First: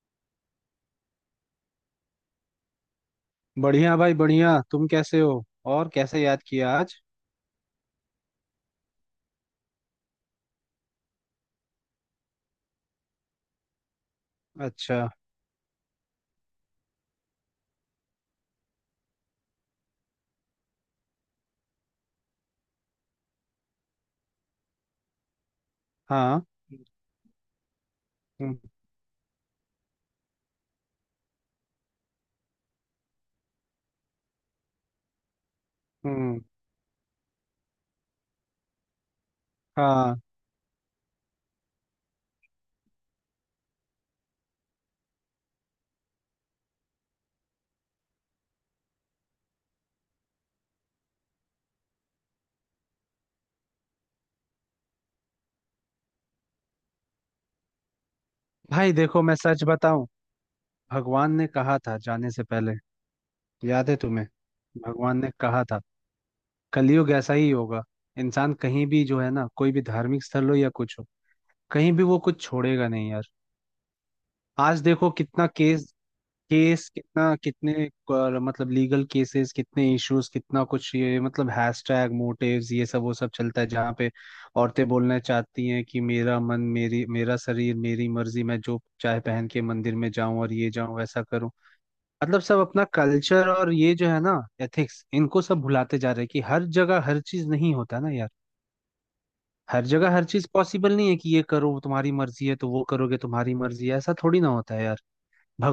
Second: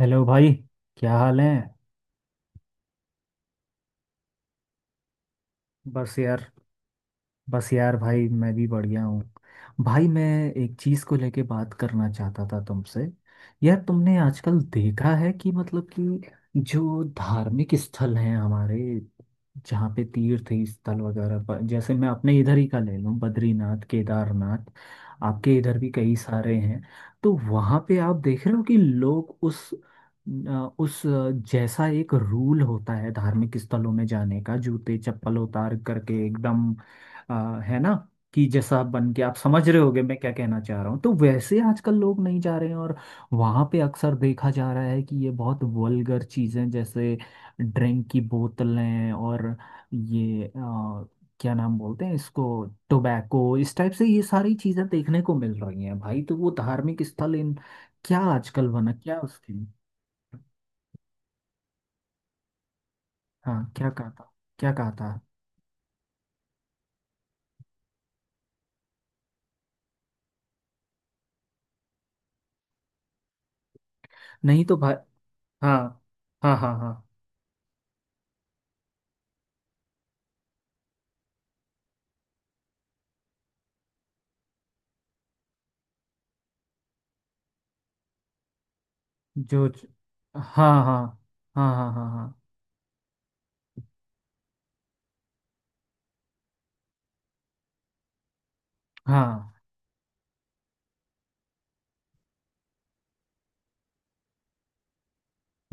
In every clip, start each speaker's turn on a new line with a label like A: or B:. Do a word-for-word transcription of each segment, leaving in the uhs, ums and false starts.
A: Hello भाई, क्या हाल है।
B: बढ़िया भाई बढ़िया। तुम कैसे हो और
A: बस
B: कैसे याद
A: यार
B: किया आज?
A: बस यार भाई मैं भी बढ़िया हूँ। भाई, मैं एक चीज़ को लेके बात करना चाहता था तुमसे। यार, तुमने आजकल
B: अच्छा।
A: देखा है कि मतलब कि जो धार्मिक स्थल हैं हमारे, जहाँ पे तीर्थ स्थल वगैरह, पर जैसे मैं अपने इधर ही का ले लूँ, बद्रीनाथ, केदारनाथ, आपके इधर भी कई
B: हाँ।
A: सारे हैं। तो वहाँ पे आप देख रहे
B: हम्म।
A: हो कि लोग उस अ, उस अ, जैसा एक रूल होता है धार्मिक स्थलों में जाने का, जूते चप्पल उतार करके
B: हम्म,
A: एकदम, आ, है ना? कि जैसा आप बन के आप समझ रहे होगे मैं
B: हाँ,
A: क्या कहना चाह रहा हूँ, तो वैसे आजकल लोग नहीं जा रहे हैं। और वहाँ पे अक्सर देखा जा रहा है कि ये बहुत वल्गर चीज़ें, जैसे ड्रिंक की बोतलें और ये आ, क्या नाम बोलते हैं इसको, टोबैको, इस टाइप से ये सारी चीज़ें देखने को मिल रही हैं भाई। तो वो धार्मिक स्थल इन क्या आजकल बना
B: भाई
A: क्या
B: देखो मैं सच
A: उसकी।
B: बताऊं। भगवान ने कहा था जाने से पहले,
A: हाँ, क्या
B: याद है
A: कहा
B: तुम्हें?
A: था? क्या कहा था?
B: भगवान ने कहा था कलयुग ऐसा ही होगा। इंसान कहीं भी जो है ना, कोई भी धार्मिक स्थल हो या कुछ हो, कहीं भी वो कुछ छोड़ेगा नहीं यार।
A: नहीं तो
B: आज
A: भाई।
B: देखो कितना
A: हाँ,
B: केस,
A: हाँ, हाँ,
B: केस
A: हाँ।
B: कितना, कितने क- मतलब लीगल केसेस कितने, इश्यूज कितना कुछ, ये मतलब हैशटैग मोटिव्स ये सब वो सब चलता है। जहाँ पे औरतें बोलना चाहती हैं कि मेरा मन मेरी, मेरा शरीर मेरी मर्जी, मैं जो चाहे पहन के
A: जो च-
B: मंदिर में जाऊं और ये
A: हाँ,
B: जाऊं
A: हाँ,
B: वैसा करूं।
A: हाँ, हाँ, हाँ, हाँ,
B: मतलब सब अपना कल्चर और ये जो है ना, एथिक्स इनको सब भुलाते जा रहे हैं। कि हर जगह हर चीज नहीं होता ना यार।
A: हाँ।
B: हर जगह हर चीज पॉसिबल नहीं है कि ये करो तुम्हारी मर्जी है तो वो करोगे तुम्हारी मर्जी है, ऐसा थोड़ी ना होता है यार।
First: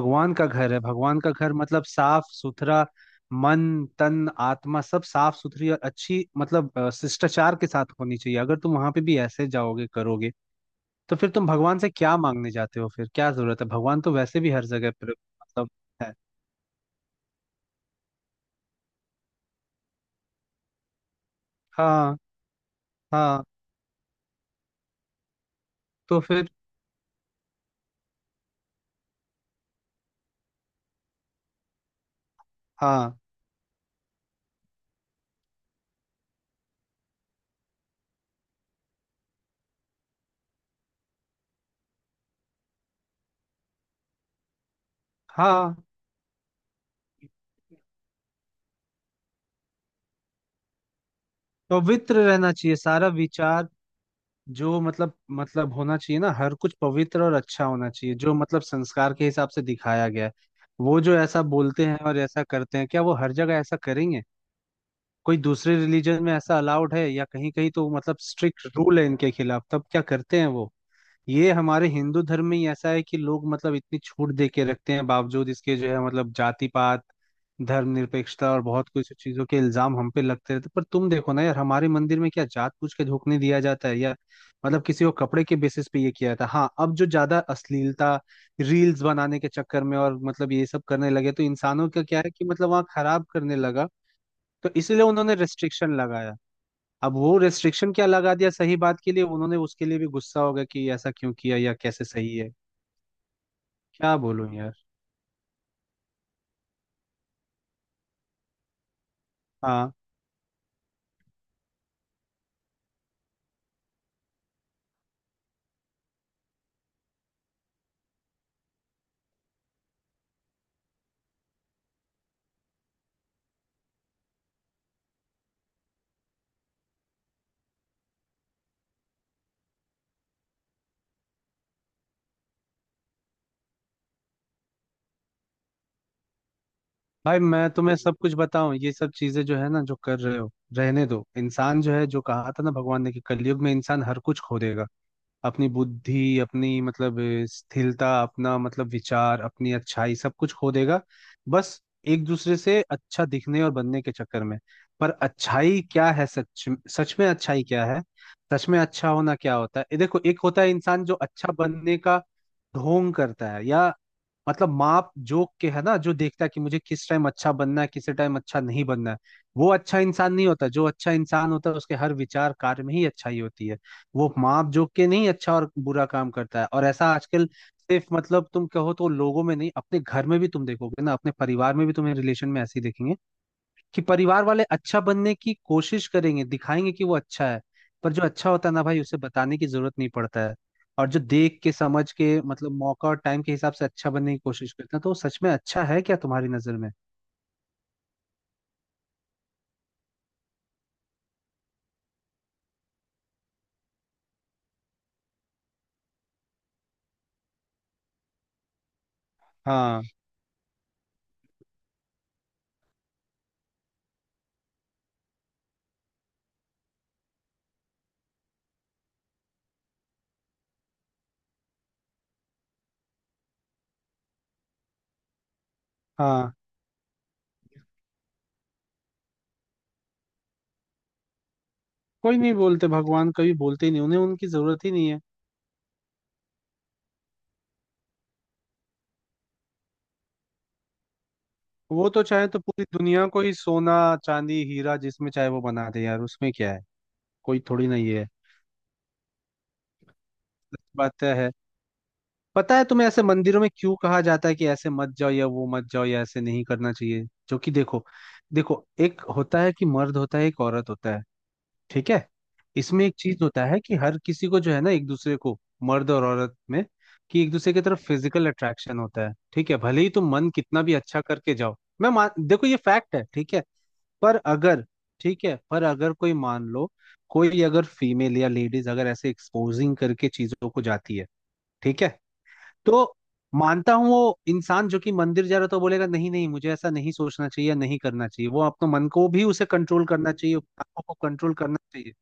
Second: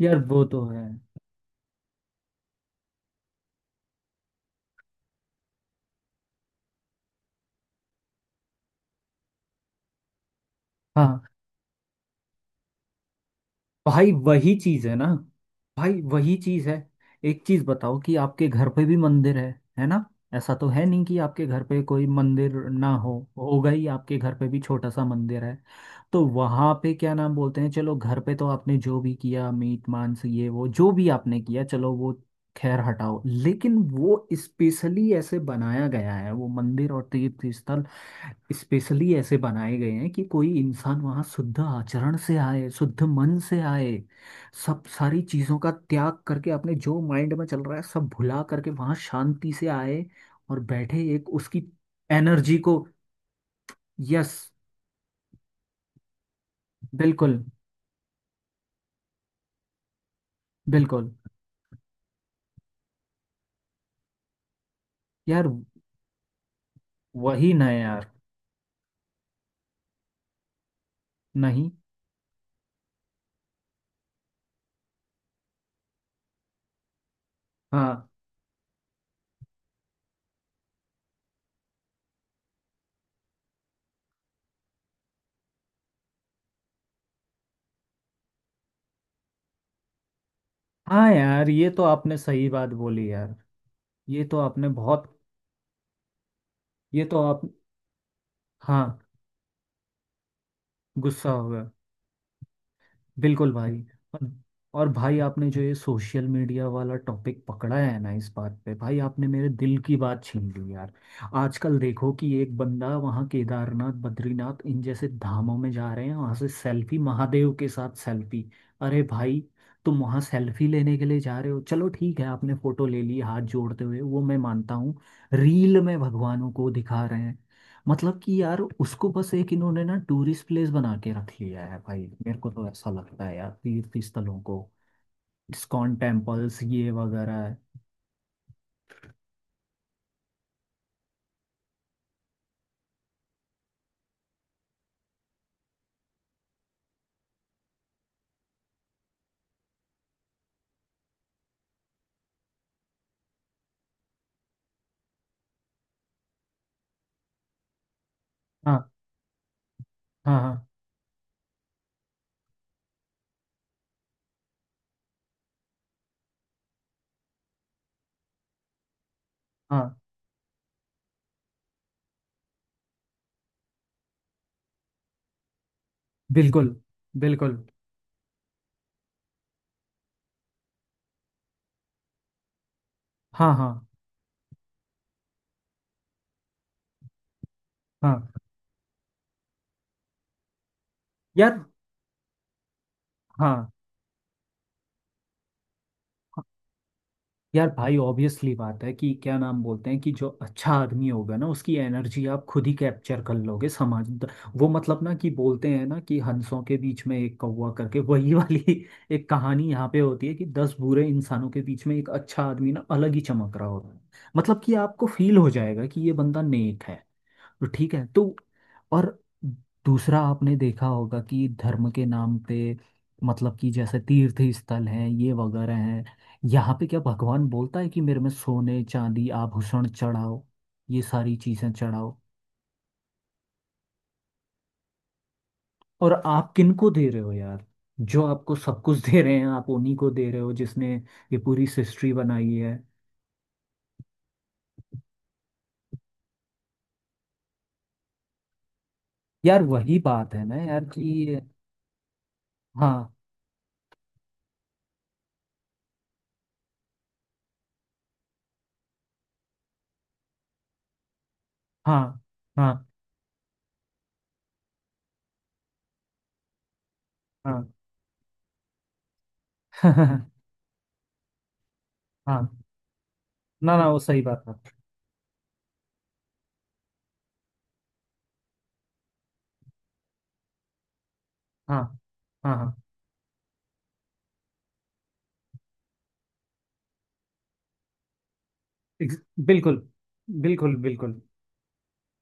A: यार, वो
B: का
A: तो
B: घर है,
A: है।
B: भगवान का घर मतलब साफ सुथरा। मन, तन, आत्मा सब साफ सुथरी और अच्छी मतलब अ, शिष्टाचार के साथ होनी चाहिए। अगर तुम वहां पे भी ऐसे जाओगे करोगे तो
A: हाँ
B: फिर तुम भगवान से क्या मांगने जाते हो? फिर क्या जरूरत है? भगवान तो
A: भाई,
B: वैसे भी
A: वही
B: हर
A: चीज
B: जगह
A: है ना,
B: पर मतलब
A: भाई
B: है।
A: वही चीज है। एक चीज बताओ कि आपके घर पे भी मंदिर है है ना? ऐसा तो है नहीं कि आपके घर पे कोई
B: हाँ।
A: मंदिर ना हो,
B: हाँ
A: होगा ही, आपके घर पे भी छोटा सा मंदिर है।
B: तो
A: तो
B: फिर।
A: वहां पे क्या नाम बोलते हैं, चलो घर पे तो आपने जो भी किया, मीट, मांस, ये वो जो भी आपने किया, चलो वो खैर
B: हाँ।
A: हटाओ, लेकिन वो स्पेशली ऐसे बनाया गया है, वो मंदिर और तीर्थ स्थल स्पेशली ऐसे बनाए गए हैं कि कोई इंसान वहां शुद्ध आचरण से आए, शुद्ध मन से आए, सब सारी चीजों का
B: हाँ,
A: त्याग करके अपने जो माइंड में चल रहा है सब भुला करके वहां शांति से आए, और बैठे एक उसकी
B: पवित्र रहना
A: एनर्जी
B: चाहिए
A: को।
B: सारा विचार।
A: यस।
B: जो मतलब मतलब होना चाहिए ना, हर कुछ पवित्र और
A: बिल्कुल,
B: अच्छा होना चाहिए, जो मतलब संस्कार के हिसाब से दिखाया गया है। वो
A: बिल्कुल।
B: जो ऐसा बोलते हैं और ऐसा करते हैं क्या वो हर जगह ऐसा करेंगे? कोई
A: यार
B: दूसरे रिलीजन में ऐसा अलाउड है? या कहीं
A: वही ना
B: कहीं तो
A: यार।
B: मतलब स्ट्रिक्ट रूल है इनके खिलाफ, तब क्या करते हैं वो? ये
A: नहीं।
B: हमारे हिंदू धर्म में ही ऐसा है कि लोग मतलब इतनी छूट दे के रखते हैं। बावजूद इसके जो है मतलब जाति पात,
A: हाँ,
B: धर्मनिरपेक्षता और बहुत कुछ चीजों के इल्जाम हम पे लगते रहते। पर तुम देखो ना यार, हमारे मंदिर में क्या जात पूछ के झोंकने दिया जाता है यार? मतलब किसी को कपड़े के बेसिस पे ये किया जाता है। हाँ, अब जो ज्यादा अश्लीलता, रील्स बनाने के चक्कर में और मतलब ये सब
A: हाँ,
B: करने लगे, तो
A: यार, ये तो
B: इंसानों का
A: आपने
B: क्या है कि
A: सही बात
B: मतलब वहाँ
A: बोली
B: खराब
A: यार,
B: करने लगा।
A: ये तो आपने
B: तो इसलिए
A: बहुत,
B: उन्होंने रेस्ट्रिक्शन लगाया।
A: ये
B: अब
A: तो
B: वो
A: आप।
B: रेस्ट्रिक्शन क्या लगा दिया सही
A: हाँ,
B: बात के लिए, उन्होंने उसके लिए भी गुस्सा होगा कि ऐसा
A: गुस्सा
B: क्यों
A: हो
B: किया
A: गया।
B: या कैसे सही है।
A: बिल्कुल भाई।
B: क्या
A: और
B: बोलूं यार।
A: और भाई आपने जो ये सोशल मीडिया वाला टॉपिक पकड़ा है ना इस बात पे, भाई आपने मेरे दिल
B: हाँ,
A: की बात छीन ली यार। आजकल देखो कि एक बंदा वहाँ केदारनाथ, बद्रीनाथ, इन जैसे धामों में जा रहे हैं, वहाँ से सेल्फी, महादेव के साथ सेल्फी। अरे भाई, तुम वहाँ सेल्फी लेने के लिए जा रहे हो, चलो ठीक है, आपने फोटो ले ली हाथ जोड़ते हुए, वो मैं मानता हूँ। रील में भगवानों को दिखा रहे हैं। मतलब कि यार, उसको बस एक इन्होंने ना टूरिस्ट प्लेस बना के रख लिया है भाई, मेरे को तो ऐसा लगता है यार तीर्थ स्थलों को, इस्कॉन टेम्पल्स ये
B: भाई
A: वगैरह है।
B: मैं तुम्हें सब कुछ बताऊं, ये सब चीजें जो है ना जो कर रहे हो, रहने दो। इंसान जो है, जो कहा था ना भगवान ने कि कलयुग में इंसान हर कुछ खो देगा। अपनी बुद्धि, अपनी मतलब अ, स्थिरता, अपना मतलब विचार, अपनी अच्छाई, सब कुछ खो देगा। बस एक दूसरे से अच्छा दिखने और बनने के चक्कर में। पर अच्छाई क्या है सच? सच में अच्छाई क्या है? सच में
A: हाँ,
B: अच्छा होना क्या होता है? ये देखो, एक
A: हाँ, हाँ,
B: होता है इंसान जो अच्छा बनने का ढोंग करता है, या मतलब माप जोक के है ना, जो देखता है कि मुझे किस टाइम अच्छा बनना है, किस टाइम अच्छा नहीं बनना है। वो
A: हाँ।
B: अच्छा इंसान नहीं होता। जो अच्छा इंसान होता है उसके हर विचार कार्य में ही अच्छाई होती है। वो माप जोक के नहीं अच्छा और बुरा काम करता है।
A: बिल्कुल,
B: और ऐसा आजकल
A: बिल्कुल।
B: सिर्फ मतलब तुम कहो तो लोगों में नहीं, अपने घर में भी तुम देखोगे ना, अपने परिवार में भी, तुम्हें रिलेशन में ऐसे ही देखेंगे
A: हाँ, हाँ,
B: कि परिवार वाले अच्छा बनने की कोशिश करेंगे, दिखाएंगे कि वो अच्छा है। पर जो
A: हाँ
B: अच्छा होता है ना भाई, उसे बताने की जरूरत नहीं पड़ता है। और जो
A: यार।
B: देख के समझ के मतलब मौका और टाइम के
A: हाँ
B: हिसाब से अच्छा बनने की कोशिश करते हैं, तो वो सच में अच्छा है क्या तुम्हारी नजर में?
A: यार, भाई ऑब्वियसली बात है कि क्या नाम बोलते हैं कि जो अच्छा आदमी होगा ना उसकी एनर्जी आप खुद ही कैप्चर कर लोगे समाज द- वो मतलब ना कि बोलते हैं ना कि हंसों के बीच में एक कौवा करके, वही वाली एक कहानी यहाँ पे
B: हाँ।
A: होती है कि दस बुरे इंसानों के बीच में एक अच्छा आदमी ना अलग ही चमक रहा होता है। मतलब कि आपको फील हो जाएगा कि ये बंदा नेक है, तो ठीक है, तो, और दूसरा आपने देखा होगा कि धर्म के नाम पे, मतलब कि जैसे तीर्थ स्थल हैं ये वगैरह हैं,
B: हाँ,
A: यहाँ पे क्या भगवान बोलता है कि मेरे में सोने, चांदी, आभूषण चढ़ाओ, ये सारी चीजें चढ़ाओ,
B: कोई नहीं बोलते भगवान, कभी बोलते ही नहीं, उन्हें उनकी जरूरत ही नहीं है।
A: और आप किनको दे रहे हो यार, जो आपको सब कुछ दे रहे हैं आप उन्हीं को दे रहे हो, जिसने ये पूरी
B: वो
A: सृष्टि
B: तो चाहे
A: बनाई
B: तो
A: है।
B: पूरी दुनिया को ही सोना, चांदी, हीरा जिसमें चाहे वो बना दे यार, उसमें क्या है। कोई थोड़ी ना ये है।
A: यार वही बात है ना
B: सच
A: यार
B: बात
A: कि।
B: है। पता है
A: हाँ,
B: तुम्हें ऐसे मंदिरों में क्यों कहा जाता है कि ऐसे मत जाओ या वो मत जाओ या ऐसे नहीं करना चाहिए? जो कि देखो, देखो, एक होता है कि मर्द होता है एक औरत होता है, ठीक
A: हाँ,
B: है?
A: हाँ,
B: इसमें एक चीज होता है कि हर किसी को जो है ना, एक दूसरे को, मर्द और औरत में, कि एक
A: हाँ।
B: दूसरे की तरफ फिजिकल अट्रैक्शन होता है, ठीक है? भले ही तुम मन कितना भी अच्छा करके जाओ, मैं मान,
A: हाँ,
B: देखो ये फैक्ट है, ठीक है?
A: ना ना, वो सही
B: पर
A: बात है।
B: अगर, ठीक है, पर अगर कोई मान लो, कोई अगर फीमेल या लेडीज अगर ऐसे एक्सपोजिंग करके चीजों को जाती है,
A: हाँ,
B: ठीक है,
A: हाँ, हाँ।
B: तो मानता हूँ वो इंसान जो कि मंदिर जा रहा था वो बोलेगा नहीं नहीं, मुझे ऐसा नहीं सोचना चाहिए, नहीं करना चाहिए, वो अपने मन
A: ex-
B: को भी, उसे
A: बिल्कुल,
B: कंट्रोल करना चाहिए,
A: बिल्कुल,
B: आंखों को
A: बिल्कुल,
B: कंट्रोल करना चाहिए।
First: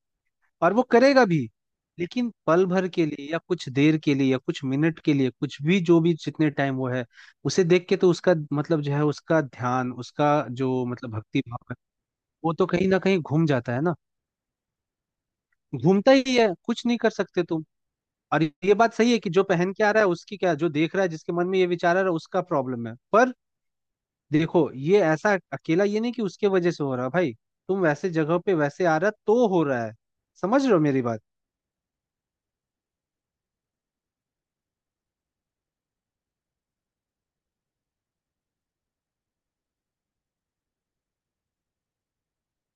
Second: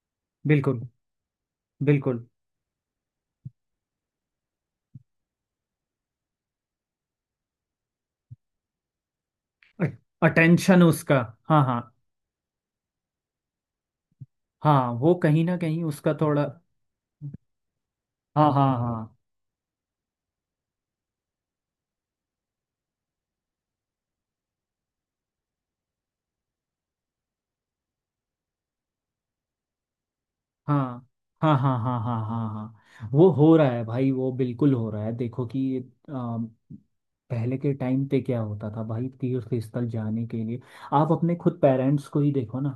B: और
A: बिल्कुल।
B: वो करेगा भी।
A: बिल्कुल।
B: लेकिन पल भर के लिए या कुछ देर के लिए या कुछ मिनट के लिए, कुछ भी जो भी जितने टाइम वो है उसे देख के, तो उसका मतलब जो है उसका ध्यान, उसका
A: अटेंशन
B: जो मतलब
A: उसका।
B: भक्ति
A: हाँ,
B: भाव है,
A: हाँ।
B: वो तो कहीं ना कहीं घूम जाता है ना।
A: हाँ, वो कहीं ना कहीं
B: घूमता
A: उसका
B: ही
A: थोड़ा।
B: है, कुछ नहीं कर सकते तुम। और
A: हाँ, हाँ,
B: ये बात सही
A: हाँ,
B: है कि जो पहन के आ रहा है उसकी क्या, जो देख रहा है जिसके मन में ये विचार आ रहा है उसका प्रॉब्लम है। पर देखो, ये ऐसा अकेला ये नहीं कि उसके वजह से हो रहा भाई, तुम वैसे जगह पे वैसे आ रहा तो हो रहा है। समझ रहे हो मेरी
A: हाँ,
B: बात?
A: हाँ, हाँ, हाँ, हाँ, हाँ, हाँ वो हो रहा है भाई, वो बिल्कुल हो रहा है। देखो कि आ, पहले के टाइम पे क्या होता था भाई, तीर्थ स्थल जाने के लिए आप अपने खुद पेरेंट्स को ही देखो ना।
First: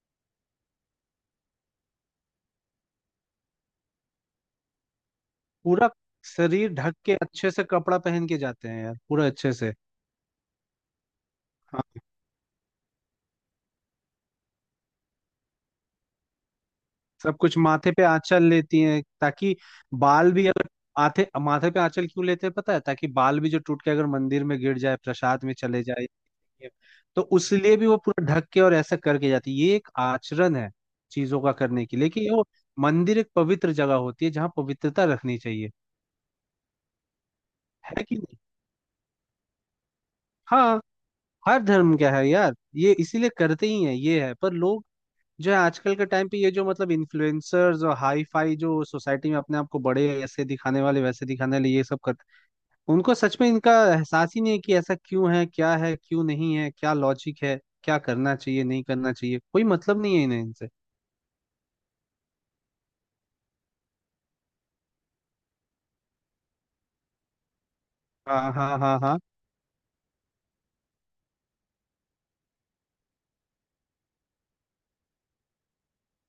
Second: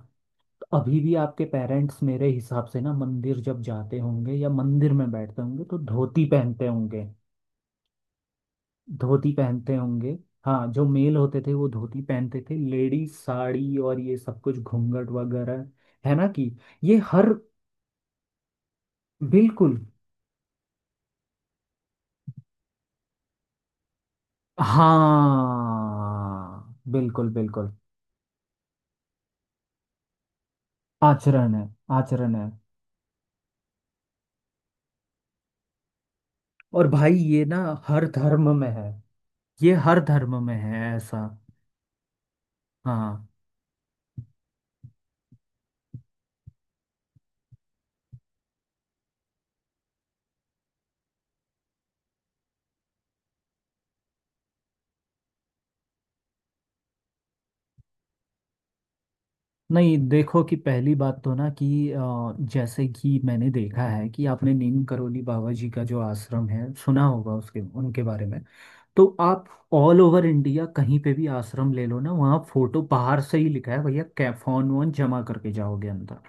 A: तो अभी भी आपके पेरेंट्स मेरे हिसाब से ना मंदिर जब जाते होंगे या मंदिर में बैठते होंगे तो
B: पूरा
A: धोती पहनते
B: शरीर ढक
A: होंगे।
B: के अच्छे से कपड़ा पहन के जाते हैं यार, पूरा
A: धोती
B: अच्छे से।
A: पहनते होंगे। हाँ, जो मेल होते थे वो धोती पहनते थे, लेडीज साड़ी और ये सब कुछ घूंघट वगैरह, है ना कि ये हर,
B: सब कुछ माथे पे आंचल लेती हैं ताकि
A: बिल्कुल।
B: बाल भी अगर, माथे माथे पे आंचल क्यों लेते हैं पता है? ताकि बाल भी जो टूट के अगर मंदिर में गिर जाए, प्रसाद में चले जाए।
A: हाँ,
B: तो
A: बिल्कुल, बिल्कुल।
B: उसलिए भी वो पूरा ढक के और ऐसा करके जाती है। ये एक आचरण है चीजों का
A: आचरण है।
B: करने की। लेकिन
A: आचरण
B: वो
A: है।
B: मंदिर एक पवित्र जगह होती है जहाँ पवित्रता रखनी चाहिए,
A: और भाई ये ना
B: है
A: हर
B: कि नहीं?
A: धर्म में है। ये हर धर्म में
B: हाँ।
A: है ऐसा।
B: हर धर्म क्या है यार, ये
A: हाँ।
B: इसीलिए करते ही है, ये है। पर लोग जो है आजकल के टाइम पे, ये जो मतलब इन्फ्लुएंसर्स और हाई फाई जो सोसाइटी में अपने आप को बड़े ऐसे दिखाने वाले, वैसे दिखाने वाले, ये सब करते हैं, उनको सच में इनका एहसास ही नहीं है कि ऐसा क्यों है, क्या है, क्यों नहीं है, क्या लॉजिक है, क्या करना चाहिए नहीं करना चाहिए। कोई
A: नहीं,
B: मतलब नहीं है इन्हें
A: देखो कि
B: इनसे।
A: पहली बात तो ना कि अ, जैसे कि मैंने देखा है कि आपने नीम करोली बाबा जी का जो आश्रम है सुना होगा, उसके, उनके बारे में।
B: हाँ, हाँ, हाँ,
A: तो
B: हाँ,
A: आप ऑल ओवर इंडिया कहीं पे भी आश्रम ले लो ना, वहाँ फोटो, बाहर से ही लिखा है भैया कै फोन वोन जमा करके जाओगे अंदर,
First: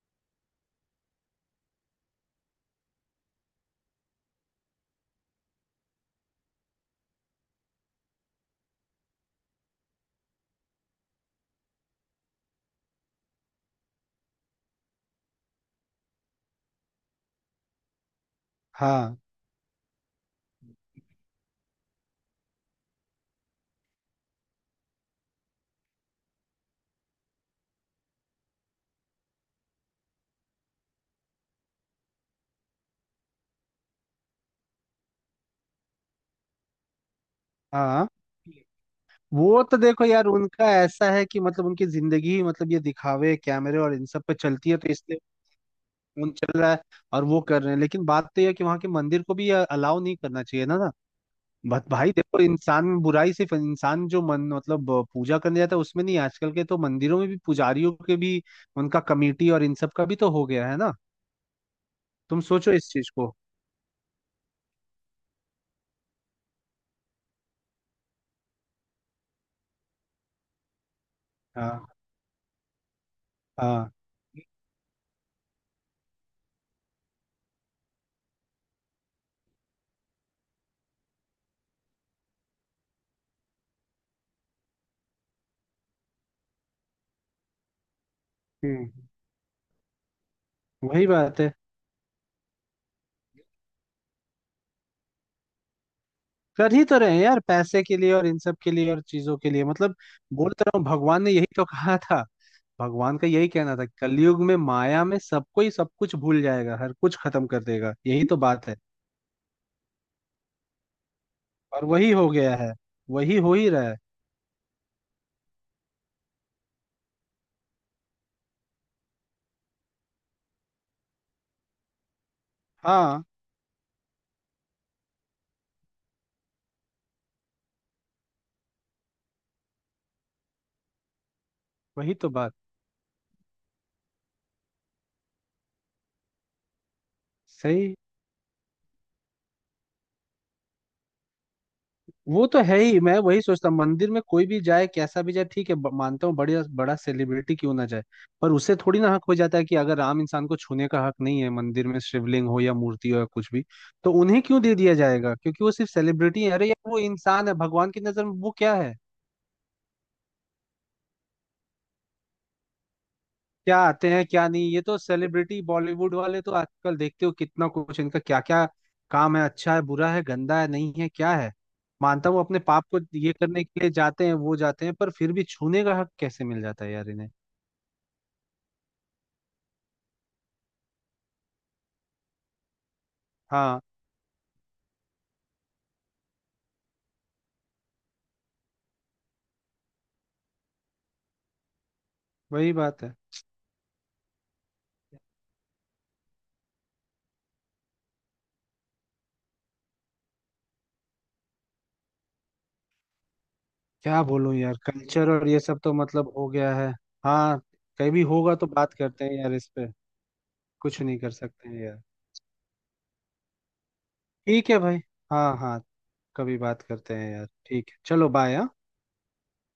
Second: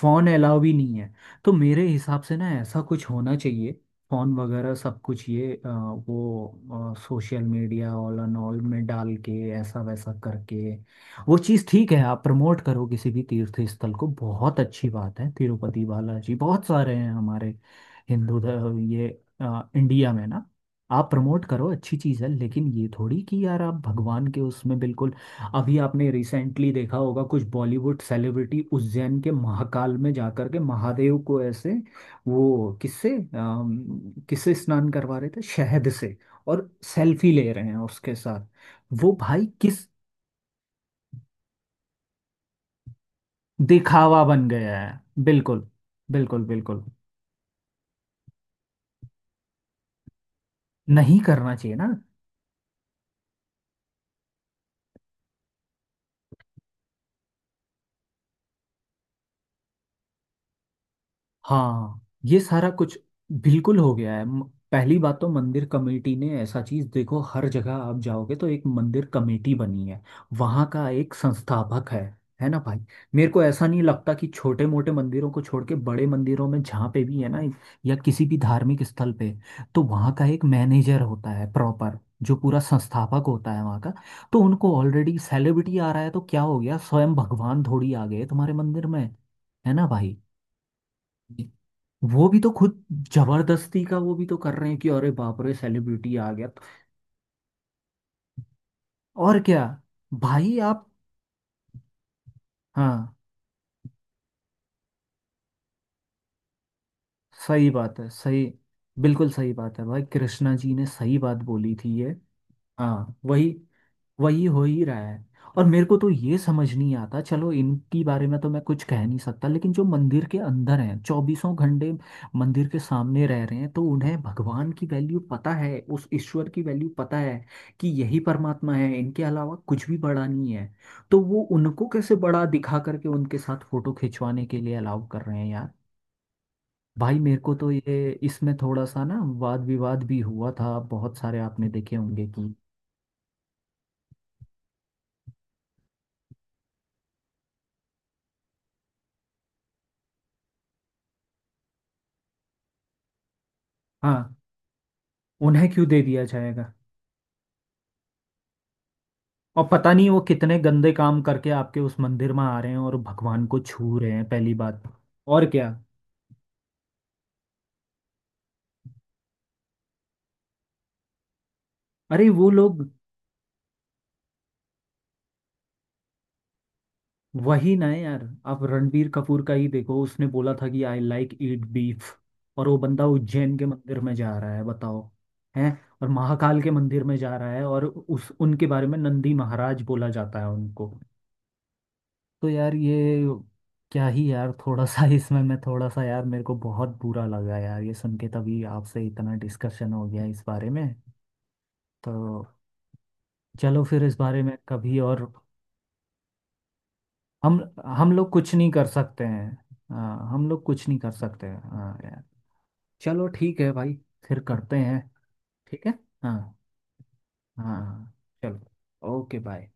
A: फोन अलाउ भी नहीं है। तो मेरे हिसाब से ना ऐसा कुछ होना चाहिए, फोन वगैरह सब कुछ ये अ, वो social media all and all में डाल के ऐसा वैसा करके, वो चीज़ ठीक है, आप प्रमोट करो किसी भी तीर्थ स्थल को, बहुत अच्छी बात है, तिरुपति बालाजी, बहुत सारे हैं हमारे हिंदू ध- ये
B: हाँ,
A: अ, इंडिया में ना, आप प्रमोट करो, अच्छी चीज़ है, लेकिन ये थोड़ी कि यार आप भगवान के उसमें, बिल्कुल अभी आपने रिसेंटली देखा होगा, कुछ बॉलीवुड सेलिब्रिटी उज्जैन के महाकाल में जाकर के महादेव को ऐसे, वो किससे अम, किससे स्नान करवा रहे थे, शहद से, और सेल्फी ले रहे हैं
B: हाँ,
A: उसके साथ, वो भाई
B: वो तो
A: किस,
B: देखो यार, उनका ऐसा है कि मतलब उनकी जिंदगी ही मतलब ये दिखावे, कैमरे और इन
A: दिखावा
B: सब पे
A: बन
B: चलती है,
A: गया है।
B: तो इसलिए
A: बिल्कुल,
B: उन
A: बिल्कुल,
B: चल रहा है
A: बिल्कुल।
B: और वो कर रहे हैं। लेकिन बात तो यह है कि वहाँ के मंदिर को भी अलाउ नहीं करना चाहिए ना।
A: नहीं करना चाहिए ना।
B: बट भाई देखो, इंसान में बुराई सिर्फ इंसान जो मन मतलब पूजा करने जाता है उसमें नहीं, आजकल के तो मंदिरों में भी पुजारियों के भी, उनका कमेटी और इन सब का भी तो हो गया है ना।
A: हाँ, ये
B: तुम
A: सारा
B: सोचो इस
A: कुछ
B: चीज को।
A: बिल्कुल हो गया है। म- पहली बात तो मंदिर कमेटी ने ऐसा चीज देखो, हर जगह आप जाओगे तो एक मंदिर कमेटी बनी है, वहाँ का एक
B: हाँ,
A: संस्थापक है है ना भाई। मेरे को ऐसा नहीं
B: हाँ।
A: लगता कि छोटे मोटे मंदिरों को छोड़ के बड़े मंदिरों में जहाँ पे भी है ना, या किसी भी धार्मिक स्थल पे, तो वहाँ का एक मैनेजर होता है, प्रॉपर जो पूरा संस्थापक होता है वहाँ का, तो उनको ऑलरेडी सेलिब्रिटी आ रहा है तो क्या हो गया, स्वयं भगवान थोड़ी आ गए तुम्हारे मंदिर
B: हम्म।
A: में, है ना भाई।
B: वही बात है।
A: वो भी तो खुद, जबरदस्ती का वो भी तो कर रहे हैं कि अरे बाप रे सेलिब्रिटी आ गया तो।
B: कर ही तो रहे हैं यार, पैसे के लिए और इन सब के लिए और चीजों
A: और
B: के
A: क्या,
B: लिए मतलब। बोल
A: भाई
B: तो रहा हूँ
A: आप।
B: भगवान ने यही तो कहा था।
A: हाँ,
B: भगवान का यही कहना था कलयुग में माया में सबको ही सब कुछ भूल जाएगा, हर कुछ खत्म कर
A: सही
B: देगा,
A: बात है,
B: यही तो
A: सही,
B: बात है।
A: बिल्कुल सही बात है भाई, कृष्णा जी ने सही बात बोली
B: और
A: थी ये।
B: वही हो गया है।
A: हाँ,
B: वही हो
A: वही।
B: ही रहा है।
A: वही हो ही रहा है। और मेरे को तो ये समझ नहीं आता, चलो इनकी बारे में तो मैं कुछ कह नहीं सकता, लेकिन जो मंदिर के अंदर हैं चौबीसों घंटे मंदिर के
B: हाँ
A: सामने रह रहे हैं, तो उन्हें भगवान की वैल्यू पता है, उस ईश्वर की वैल्यू पता है कि यही परमात्मा है, इनके अलावा कुछ भी बड़ा नहीं है, तो वो उनको
B: वही।
A: कैसे
B: तो
A: बड़ा
B: बात
A: दिखा करके उनके साथ फोटो खिंचवाने के लिए अलाउ कर रहे हैं यार। भाई मेरे को तो
B: सही।
A: ये इसमें थोड़ा सा ना वाद विवाद भी हुआ था, बहुत सारे आपने देखे होंगे
B: वो
A: कि,
B: तो है ही। मैं वही सोचता हूँ, मंदिर में कोई भी जाए कैसा भी जाए ठीक है, ब- मानता हूँ बड़े, बड़ा सेलिब्रिटी क्यों ना जाए, पर उसे थोड़ी ना हक हो जाता है कि अगर आम इंसान को छूने का हक नहीं है मंदिर में, शिवलिंग हो या मूर्ति हो या कुछ भी, तो
A: हाँ।
B: उन्हें क्यों दे दिया जाएगा क्योंकि
A: उन्हें
B: वो
A: क्यों
B: सिर्फ
A: दे दिया
B: सेलिब्रिटी है? अरे
A: जाएगा,
B: यार, वो इंसान है, भगवान की नजर में वो क्या है।
A: और पता नहीं वो कितने गंदे काम करके आपके उस मंदिर में आ रहे हैं और भगवान को
B: क्या
A: छू
B: आते
A: रहे
B: हैं
A: हैं,
B: क्या
A: पहली
B: नहीं, ये
A: बात।
B: तो
A: और
B: सेलिब्रिटी
A: क्या,
B: बॉलीवुड वाले तो आजकल देखते हो कितना कुछ इनका, क्या क्या काम है, अच्छा है, बुरा है, गंदा है, नहीं है, क्या है।
A: अरे
B: मानता हूँ
A: वो
B: अपने पाप
A: लोग,
B: को ये करने के लिए जाते हैं वो जाते हैं, पर फिर भी छूने का हक कैसे मिल जाता है यार इन्हें?
A: वही ना है यार, आप रणबीर कपूर का ही देखो, उसने बोला था कि आई लाइक ईट बीफ, और वो बंदा उज्जैन के
B: हाँ
A: मंदिर में जा रहा है, बताओ। हैं। और महाकाल के मंदिर में जा रहा है, और उस उनके बारे में नंदी महाराज बोला जाता है उनको। तो
B: वही
A: यार ये,
B: बात है।
A: क्या ही यार, थोड़ा सा इसमें मैं थोड़ा सा यार मेरे को बहुत बुरा लगा यार ये सुन के, तभी आपसे इतना डिस्कशन हो गया इस बारे में। तो चलो फिर इस
B: क्या
A: बारे
B: बोलूं
A: में
B: यार,
A: कभी और।
B: कल्चर और ये सब तो मतलब हो गया है। हाँ।
A: हम
B: कहीं
A: हम
B: भी
A: लोग कुछ
B: होगा तो
A: नहीं कर
B: बात
A: सकते
B: करते हैं
A: हैं।
B: यार इस पे।
A: हाँ, हम लोग कुछ नहीं
B: कुछ
A: कर
B: नहीं कर
A: सकते हैं,
B: सकते हैं यार।
A: हाँ यार। चलो ठीक है भाई। फिर
B: ठीक
A: करते
B: है भाई।
A: हैं।
B: हाँ, हाँ।
A: ठीक है। हाँ,
B: कभी बात करते हैं यार,
A: हाँ,
B: ठीक है,
A: हाँ,
B: चलो बाय।
A: चलो ओके, बाय।